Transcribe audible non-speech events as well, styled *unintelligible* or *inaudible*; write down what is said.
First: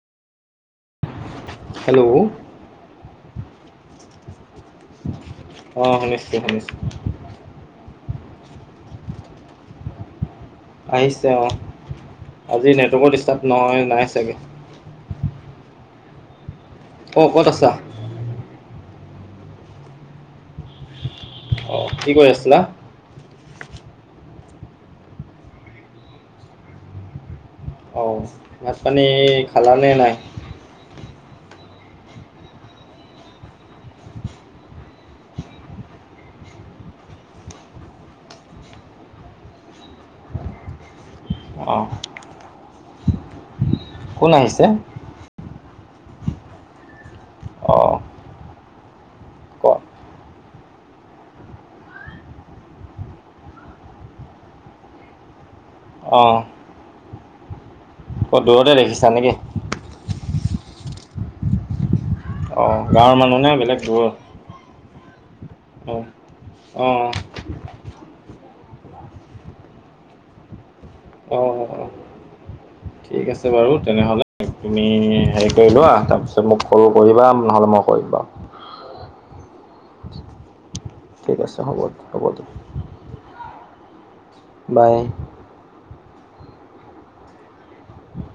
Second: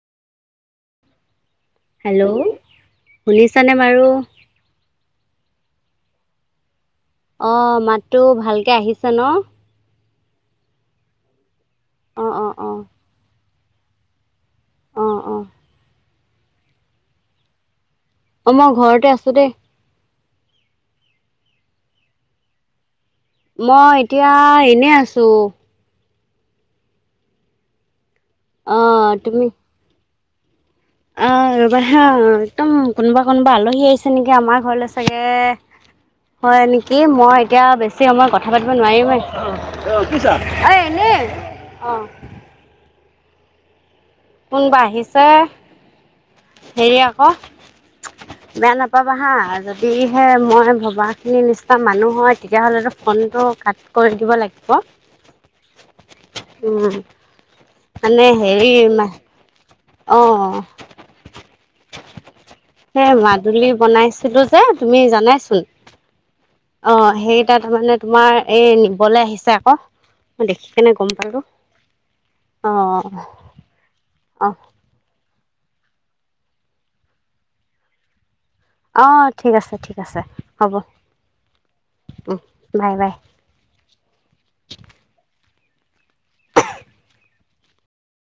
*unintelligible* Hello শুনিছানে বাৰু? অঁ শুনিছো শুনিছো। অ মাততো ভালকে আহিছে ন! আহিছে অ! অ' অ' আজি অ' নেটৱৰ্কৰ ডিষ্টাৰ্ব নহয় নাই চাগে অ' অ' অঁ ক'ত আছা অ মই ঘৰতে আছো দেই অ কি কৰি আছিলা? মই এতিয়া এনে আছোঁ। অ মাছ পানী অ' তুমি খালা নে নাই? *inaudible* অ' ৰবা হাঁ একদম কোনোবা -কোনোবা আলহী আহিছে নেকি আমাৰ ঘৰলে চাগে হয় নেকি মই এতিয়া বেছি সময়ত কথা পাতিব নোৱাৰিমে, অ' এনেই অহঁ! অ' আহিছে কোনবা আহিছে হেৰি আকৌ অ বেয়া নাপাবা হা ক'ত যদিহে মই ভবা খিনিৰ নিচিনা মানুহ হয় তেতিয়া হ'লে টো ফ'নটো কাট কৰি দিব লাগিব *inaudible* অ উম! মানে ক'ত হেৰি দূৰতে দেখিছা ম নেকি অ! অ সে গাঁৱৰ মানুহ নে মাদুলী বেলেগ দূৰৰ বনাইছিলো যে তুমি জানাইচোন। অ অ সেইকটাত মানে তোমাৰ এই নিবলৈ আহিছে আকৌ মই দেখি কেনে গম অ অ পালো ঠিক আছে বাৰু তেনেহলে অঁ তুমি হেৰি কৰি লোৱা তাৰপিছত মোক সৰু কৰিবা নহ'লে মই কৰিম‌ বাৰু অঁ ঠিক আছে ঠিক আছে হ'ব। ঠিক আছে হ'ব, হ'ব দিয়। Bye bye bye. *inaudible*